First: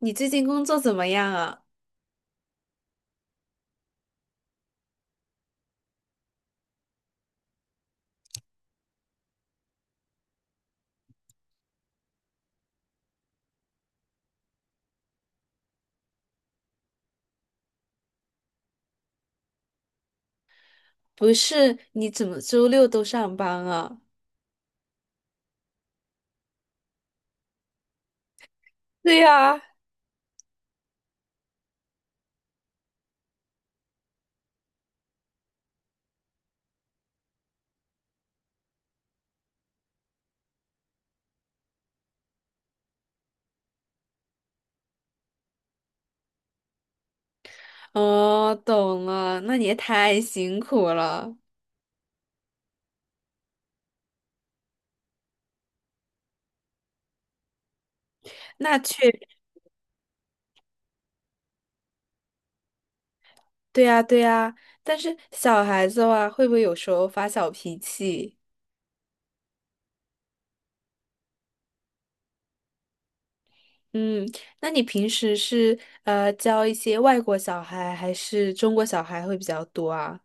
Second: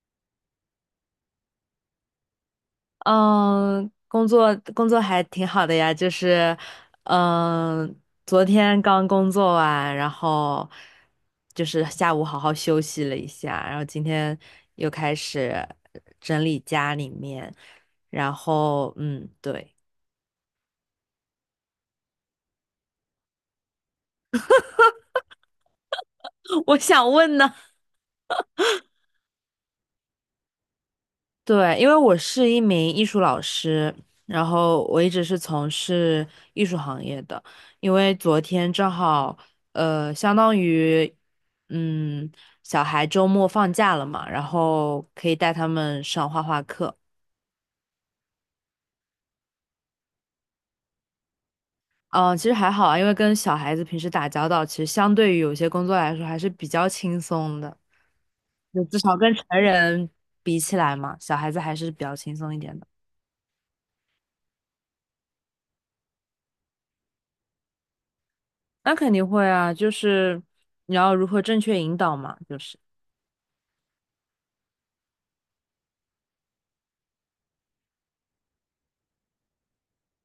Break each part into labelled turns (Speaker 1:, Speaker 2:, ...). Speaker 1: 你最近工作怎么样啊？
Speaker 2: 嗯，工作还挺好的呀，就是，嗯，昨天刚工作完，然后就是下午好好休息了一下，然后今天又开始整理家里面，然后嗯，对，
Speaker 1: 不是，你怎么周六都上班啊？
Speaker 2: 我想问呢，
Speaker 1: 对呀，
Speaker 2: 对，因为我是一名艺术老师，然后我一直是从事艺术行业的。因为昨天正好，相当于，嗯，小孩周末放假了嘛，然后可以带他们上画画课。
Speaker 1: 哦，懂了，那你也太辛苦了。
Speaker 2: 嗯，其实还好啊，因为跟小孩子平时打交道，其实相对于有些工作来说还是比较轻松的，
Speaker 1: 那
Speaker 2: 就至
Speaker 1: 确，
Speaker 2: 少跟成人比起来嘛，小孩子还是比较轻松一点的。
Speaker 1: 对呀，对呀。但是小孩子哇，会不会有时候发小脾气？
Speaker 2: 那肯定会啊，就是你要如何正确引导嘛，就是，
Speaker 1: 嗯，那你平时是教一些外国小孩还是中国小孩会比较多啊？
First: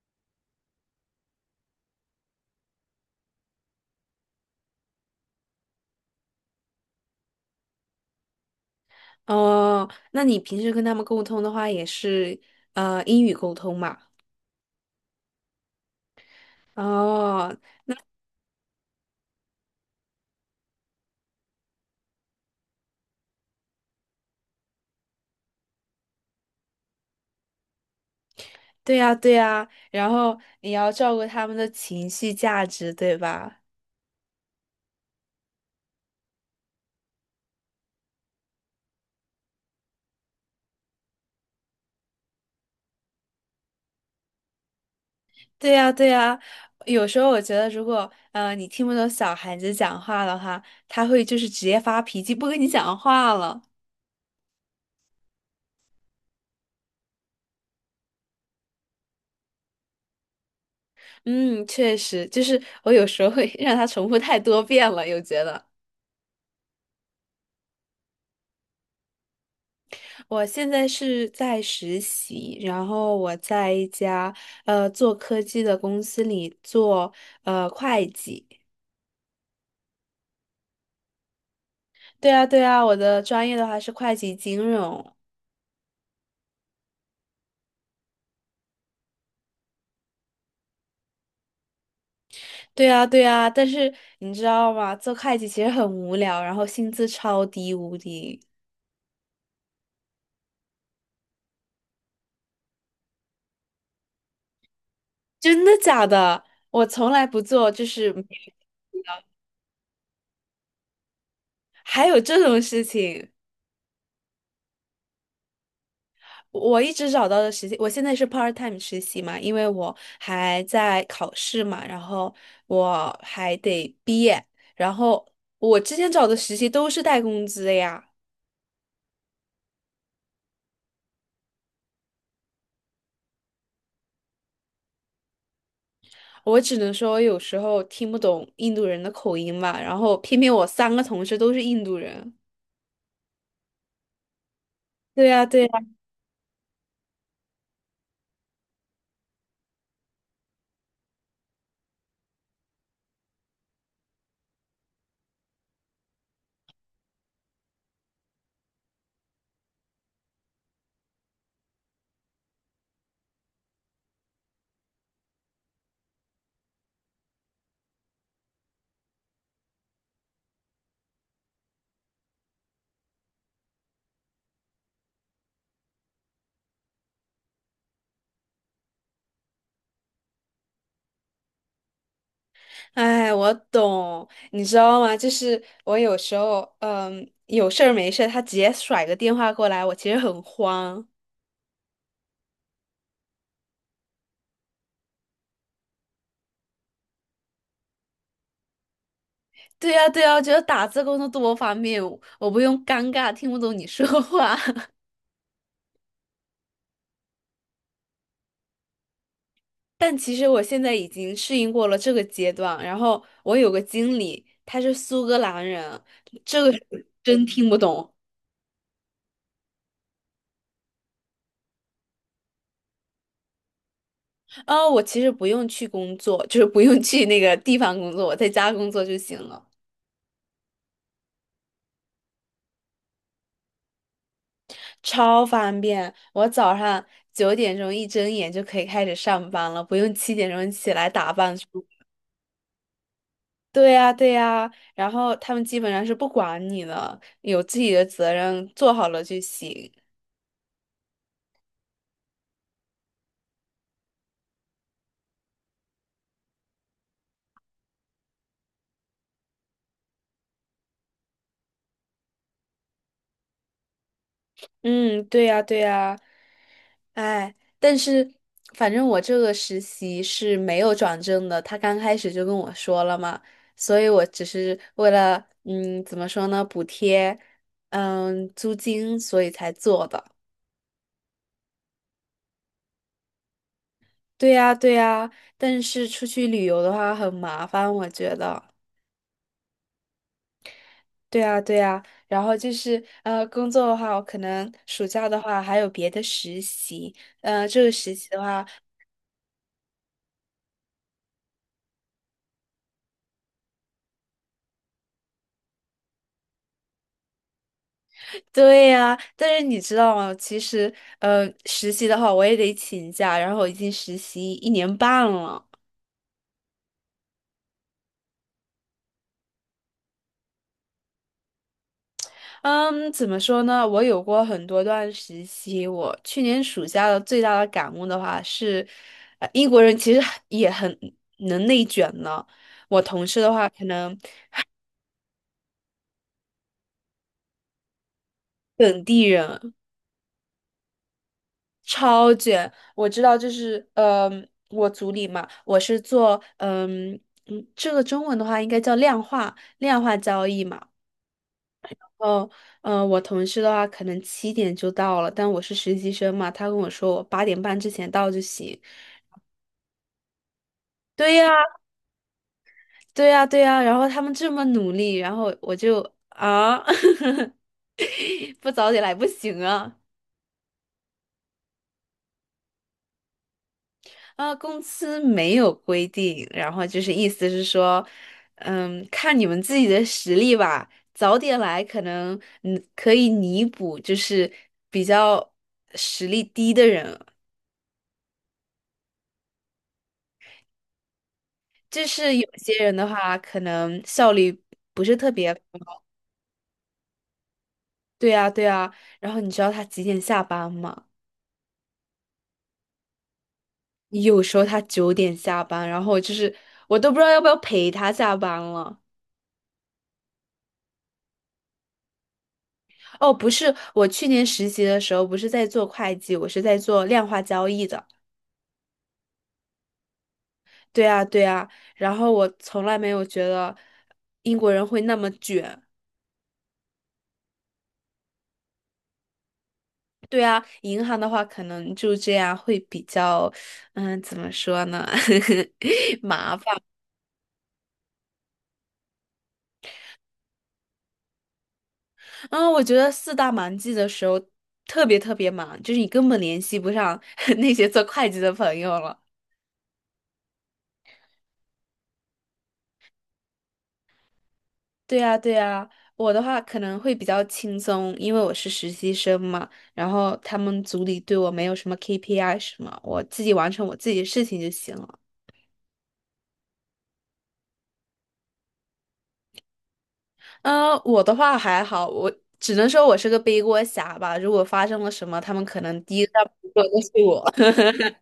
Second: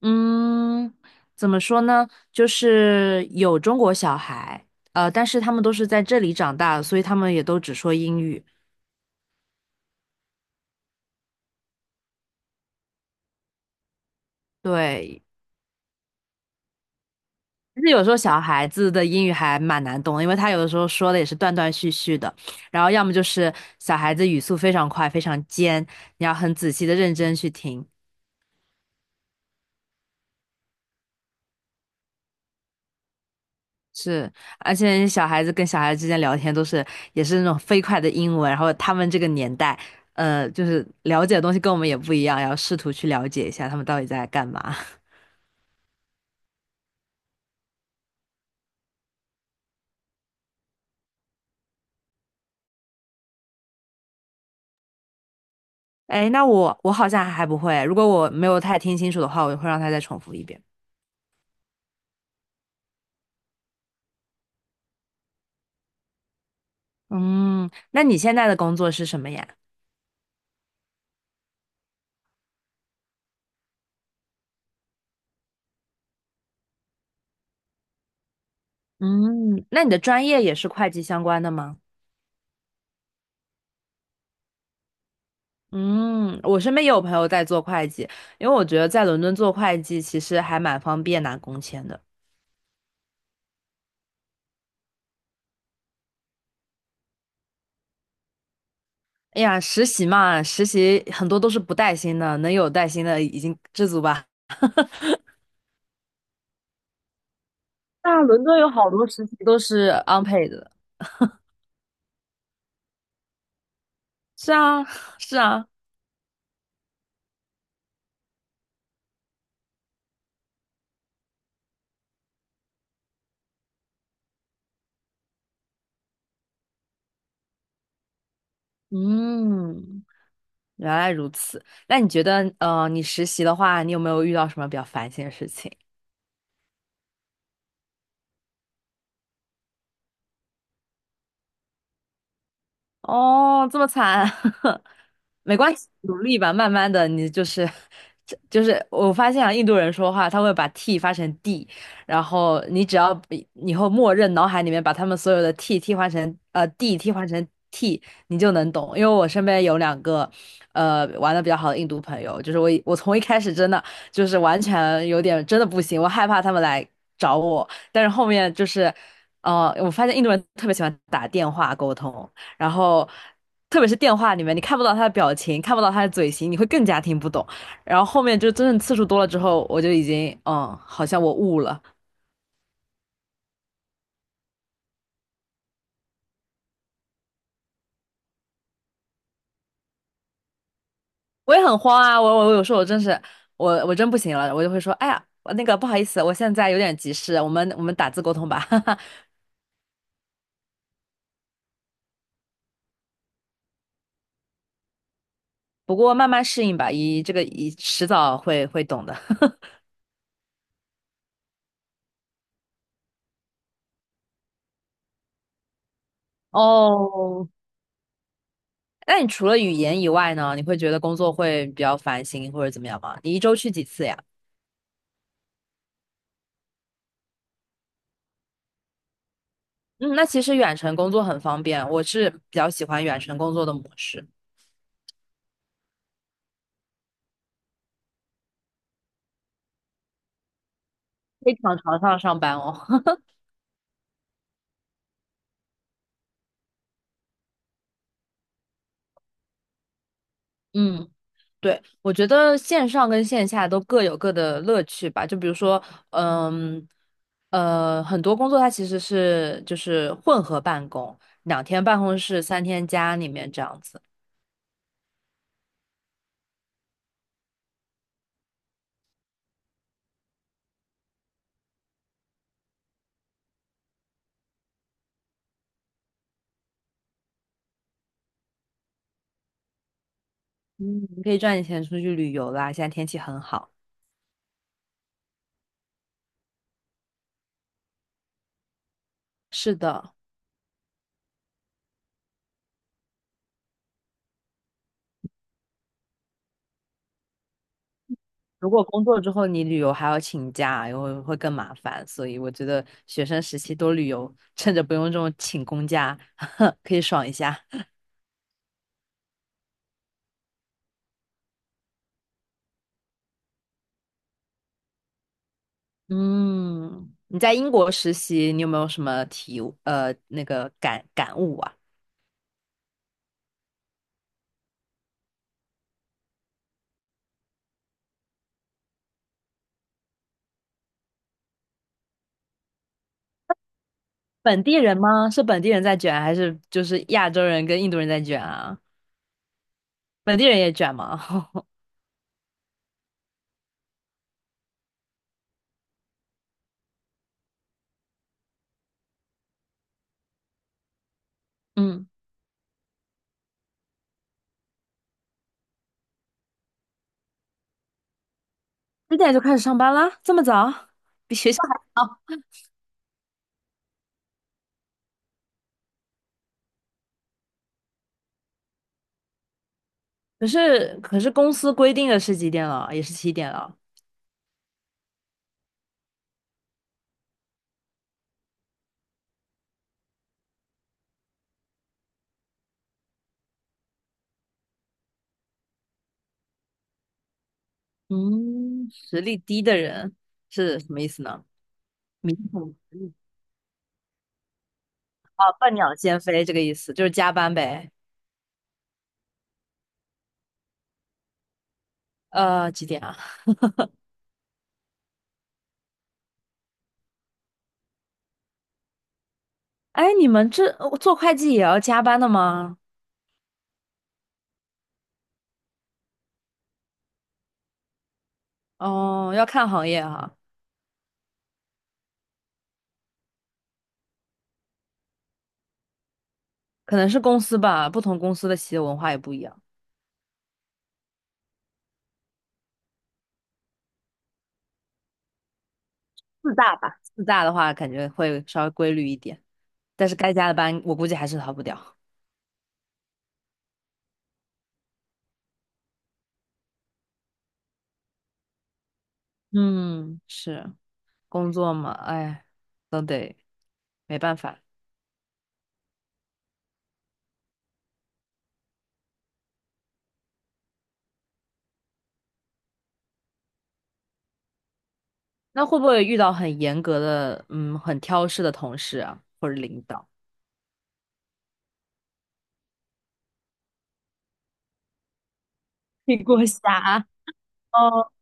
Speaker 2: 嗯，怎么说呢？就是有中国小孩，但是他们都是在这里长大，所以他们也都只说英语。
Speaker 1: 哦，那你平时跟他们沟通的话，也是英语沟通嘛？
Speaker 2: 对，
Speaker 1: 哦，
Speaker 2: 其实有时候小孩子的英语还蛮难懂的，因为他有的时候说的也是断断续续的，然后要么就是小孩子语速非常快，非常尖，你要很仔细的认真去听；
Speaker 1: 对呀，对呀，然后你要照顾他们的情绪价值，对吧？
Speaker 2: 是，而且小孩子跟小孩子之间聊天都是也是那种飞快的英文，然后他们这个年代，就是了解的东西跟我们也不一样，要试图去了解一下他们到底在干嘛。
Speaker 1: 对呀，对呀，有时候我觉得，如果你听不懂小孩子讲话的话，他会就是直接发脾气，不跟你讲话了。
Speaker 2: 哎，那我好像还不会，如果我没有太听清楚的话，我会让他再重复一遍。
Speaker 1: 嗯，确实，就是我有时候会 让他重复太多遍了，又觉得
Speaker 2: 嗯，那你现在的工作是什么呀？
Speaker 1: 我现在是在实习，然后我在一家做科技的公司里做会计。
Speaker 2: 嗯，那你的专业也是会计相关的吗？
Speaker 1: 对啊，对啊，我的专业的话是会计金融。
Speaker 2: 嗯，我身边也有朋友在做会计，因为我觉得在伦敦做会计其实还蛮方便拿工签的。
Speaker 1: 对呀，对呀，但是你知道吗？做会计其实很无聊，然后薪资超低无敌。
Speaker 2: 哎呀，实习嘛，实习很多都是不带薪的，能有带薪的已经知足吧。
Speaker 1: 真的假的？我从来不做，就是
Speaker 2: 那
Speaker 1: 没有
Speaker 2: 伦敦有好多
Speaker 1: 的
Speaker 2: 实习都是 unpaid 的。
Speaker 1: 还有这种事情。
Speaker 2: 是啊，是啊，
Speaker 1: 我一直找到的实习，我现在是 part time 实习嘛，因为我还在考试嘛，然后我还得毕业，然后我之前找的实习都是带工资的呀。
Speaker 2: 嗯，原来如此。那你觉得，你实习的话，你有没有遇到什么比较烦心的事情？
Speaker 1: 我只能说有时候听不懂印度人的口音嘛，然后偏偏我3个同事都是印度人。
Speaker 2: 哦，这么惨，
Speaker 1: 对呀，
Speaker 2: 没
Speaker 1: 对
Speaker 2: 关
Speaker 1: 呀，
Speaker 2: 系，努力吧，慢慢的，你就是，这就是我发现啊，印度人说话他会把 t 发成 d,然后你只要以后默认脑海里面把他们所有的 t 替换成d 替换成 t,你就能懂。因为我身边有两个，玩的比较好的印度朋友，就是我从一开始真的就是完全有点真的不行，我害怕他们来找我，但是后面就是，我发现印度人特别喜欢打电话沟通。然后特别是电话里面，你看不到他的表情，看不到他的嘴型，你会更加听不懂。然后后面就真正次数多了之后，我就已经好像我悟了，
Speaker 1: 哎，我懂，你知道吗？就是我有时候，有事儿没事儿，他直接甩个电话过来，我其实很慌。
Speaker 2: 我也很慌啊，我有时候我真是我真不行了，我就会说，哎呀，那个不好意思，我现在有点急事，我们打字沟通吧，哈哈。
Speaker 1: 对呀，对呀，我觉得打字工作多方便，我不用尴尬听不懂你说话。
Speaker 2: 不过慢慢适应吧，这个迟早会懂的。
Speaker 1: 但其实我现在已经适应过了这个阶段。然后我有个经理，他是苏格兰人，这个是真
Speaker 2: 哦，
Speaker 1: 听不懂。
Speaker 2: 那你除了语言以外呢，你会觉得工作会比较烦心或者怎么样吗？你一周去几次呀？
Speaker 1: 哦，我其实不用去工作，就是不用去那个地方工作，我在家工作就行了。
Speaker 2: 嗯，那其实远程工作很方便，我是比较喜欢远程工作的模式，
Speaker 1: 超方便。我早上9点钟一睁眼就可以开始上班了，不用7点钟起来打
Speaker 2: 非
Speaker 1: 扮出。
Speaker 2: 常常上班哦。
Speaker 1: 对呀，对呀，然后他们基本上是不管你的，有自己的责任，做好了就行。
Speaker 2: 嗯，对，我觉得线上跟线下都各有各的乐趣吧。就比如说，嗯，很多工作它其实就是混合办公，两天办公室，三天家里面这样子。
Speaker 1: 嗯，对呀，对呀，哎，但是反正我这个实习是没有转正的，他刚开始就跟我说了嘛，所以我只是为了怎么说呢，补贴租金，所以才做的。
Speaker 2: 嗯，你可以赚点钱出去旅游啦，现在天气很好。
Speaker 1: 对呀，对呀，但是出去旅游的话很麻烦，我觉得。
Speaker 2: 是的。
Speaker 1: 对呀，对呀，然后就是工作的话，我可能暑假的话还有别的实习，这个实习的话，
Speaker 2: 如果工作之后你旅游还要请假，然后会更麻烦，所以我觉得学生时期多旅游，趁着不用这种请公假，可以爽一下。
Speaker 1: 对呀，但是你知道吗？其实实习的话我也得请假，然后我已经实习1年半了。
Speaker 2: 嗯，你在英国实习，你有没有什么体悟那个感悟啊？
Speaker 1: 嗯，怎么说呢？我有过很多段时期。我去年暑假的最大的感悟的话是，英国人其实很也很能内卷呢。我同事的话，可能
Speaker 2: 本地人吗？是本地人在卷，还是就是亚洲人跟印度人在卷啊？
Speaker 1: 本地人
Speaker 2: 本地人也卷吗？
Speaker 1: 超卷。我知道，就是我组里嘛，我是做这个中文的话应该叫量化交易嘛。
Speaker 2: 嗯，
Speaker 1: 哦，嗯，我同事的话可能七点就到了，但我是实习生嘛，他跟我说我8点半之前到就行。
Speaker 2: 几点就开始上班啦？这么早？
Speaker 1: 对
Speaker 2: 比学校
Speaker 1: 呀。
Speaker 2: 还早？
Speaker 1: 对呀，对呀，然后他们这么努力，然后我就啊，不早点来不行啊！
Speaker 2: 可是公司规定的是几点了？也是七点了。
Speaker 1: 啊，公司没有规定，然后就是意思是说，看你们自己的实力吧，早点来可能可以弥补，就是比较实力低的人，
Speaker 2: 嗯，实力低的人是什么意思呢？
Speaker 1: 就
Speaker 2: 明
Speaker 1: 是有
Speaker 2: 桶
Speaker 1: 些人
Speaker 2: 实
Speaker 1: 的
Speaker 2: 力
Speaker 1: 话，可能效率不是特
Speaker 2: 啊，
Speaker 1: 别
Speaker 2: 笨鸟
Speaker 1: 高
Speaker 2: 先飞这个意思，就是加班呗。
Speaker 1: 对呀，对呀，然后你知道他几点下班吗？
Speaker 2: 几点啊？
Speaker 1: 有时候他九点下班，然后就是我都不知道要不要陪他下班了。
Speaker 2: 哎，你们这做会计也要加班的吗？
Speaker 1: 哦，不是，我去年实习的时候不是在做会计，我是在做量化交易的。
Speaker 2: 哦，要看行业哈，
Speaker 1: 对啊，对啊，然后我从来没有觉得英国人会那么卷。
Speaker 2: 可能是公司吧，不同公司的企业文化也不一样。
Speaker 1: 对啊，银行的话可能就这样会比较，怎么说呢，
Speaker 2: 四
Speaker 1: 麻
Speaker 2: 大
Speaker 1: 烦。
Speaker 2: 吧，四大的话感觉会稍微规律一点，但是该加的班我估计还是逃不掉。
Speaker 1: 嗯，我觉得四大忙季的时候特别特别忙，就是你根本联系不上 那些做会计的朋友了。
Speaker 2: 嗯，是工作嘛，哎，都得没办法。
Speaker 1: 对呀，对呀，我的话可能会比较轻松，因为我是实习生嘛，然后他们组里对我没有什么 KPI 什么，我自己完成我自己的事情就行了。
Speaker 2: 那会不会遇到很严格的，嗯，很挑事的同事啊，或者领导？
Speaker 1: 嗯，我的话还好，我只能说我是个背锅侠吧。如果发生了什么，他们可能 第
Speaker 2: 屁
Speaker 1: 一个
Speaker 2: 股
Speaker 1: 说的
Speaker 2: 侠，
Speaker 1: 是我。
Speaker 2: 哦，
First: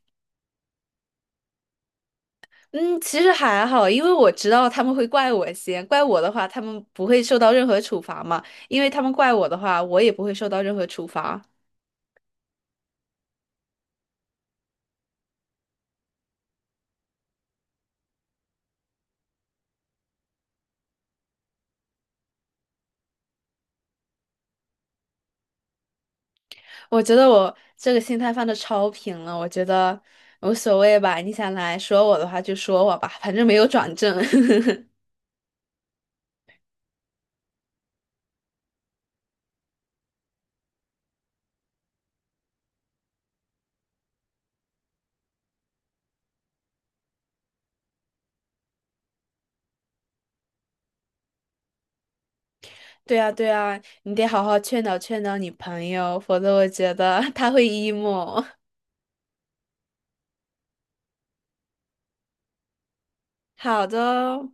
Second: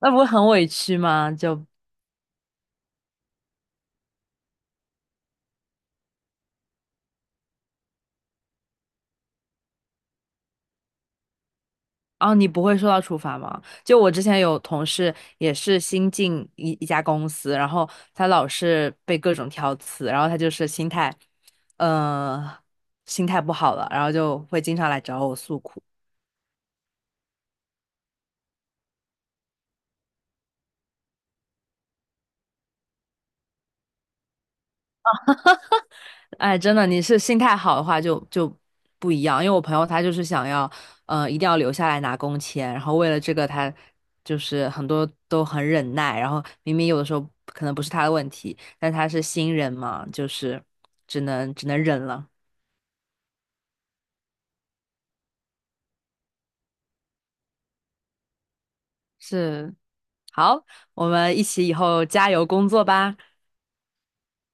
Speaker 2: 那不会很委屈吗？就
Speaker 1: 嗯，其实还好，因为我知道他们会怪我先，怪我的话，他们不会受到任何处罚嘛，因为他们怪我的话，我也不会受到任何处罚。
Speaker 2: 哦，你不会受到处罚吗？就我之前有同事也是新进一家公司，然后他老是被各种挑刺，然后他就是心态，嗯，心态不好了，然后就会经常来找我诉苦。
Speaker 1: 我觉得我这个心态放的超平了，我觉得无所谓吧。你想来说我的话就说我吧，反正没有转正。
Speaker 2: 哎，真的，你是心态好的话就不一样。因为我朋友他就是想要，一定要留下来拿工签，然后为了这个他就是很多都很忍耐，然后明明有的时候可能不是他的问题，但他是新人嘛，就是只能忍了。
Speaker 1: 对啊，对啊，你得好好劝导劝导你朋友，否则我觉得 他会 emo。
Speaker 2: 是，好，我们一起以后加油工作吧。
Speaker 1: 好的哦。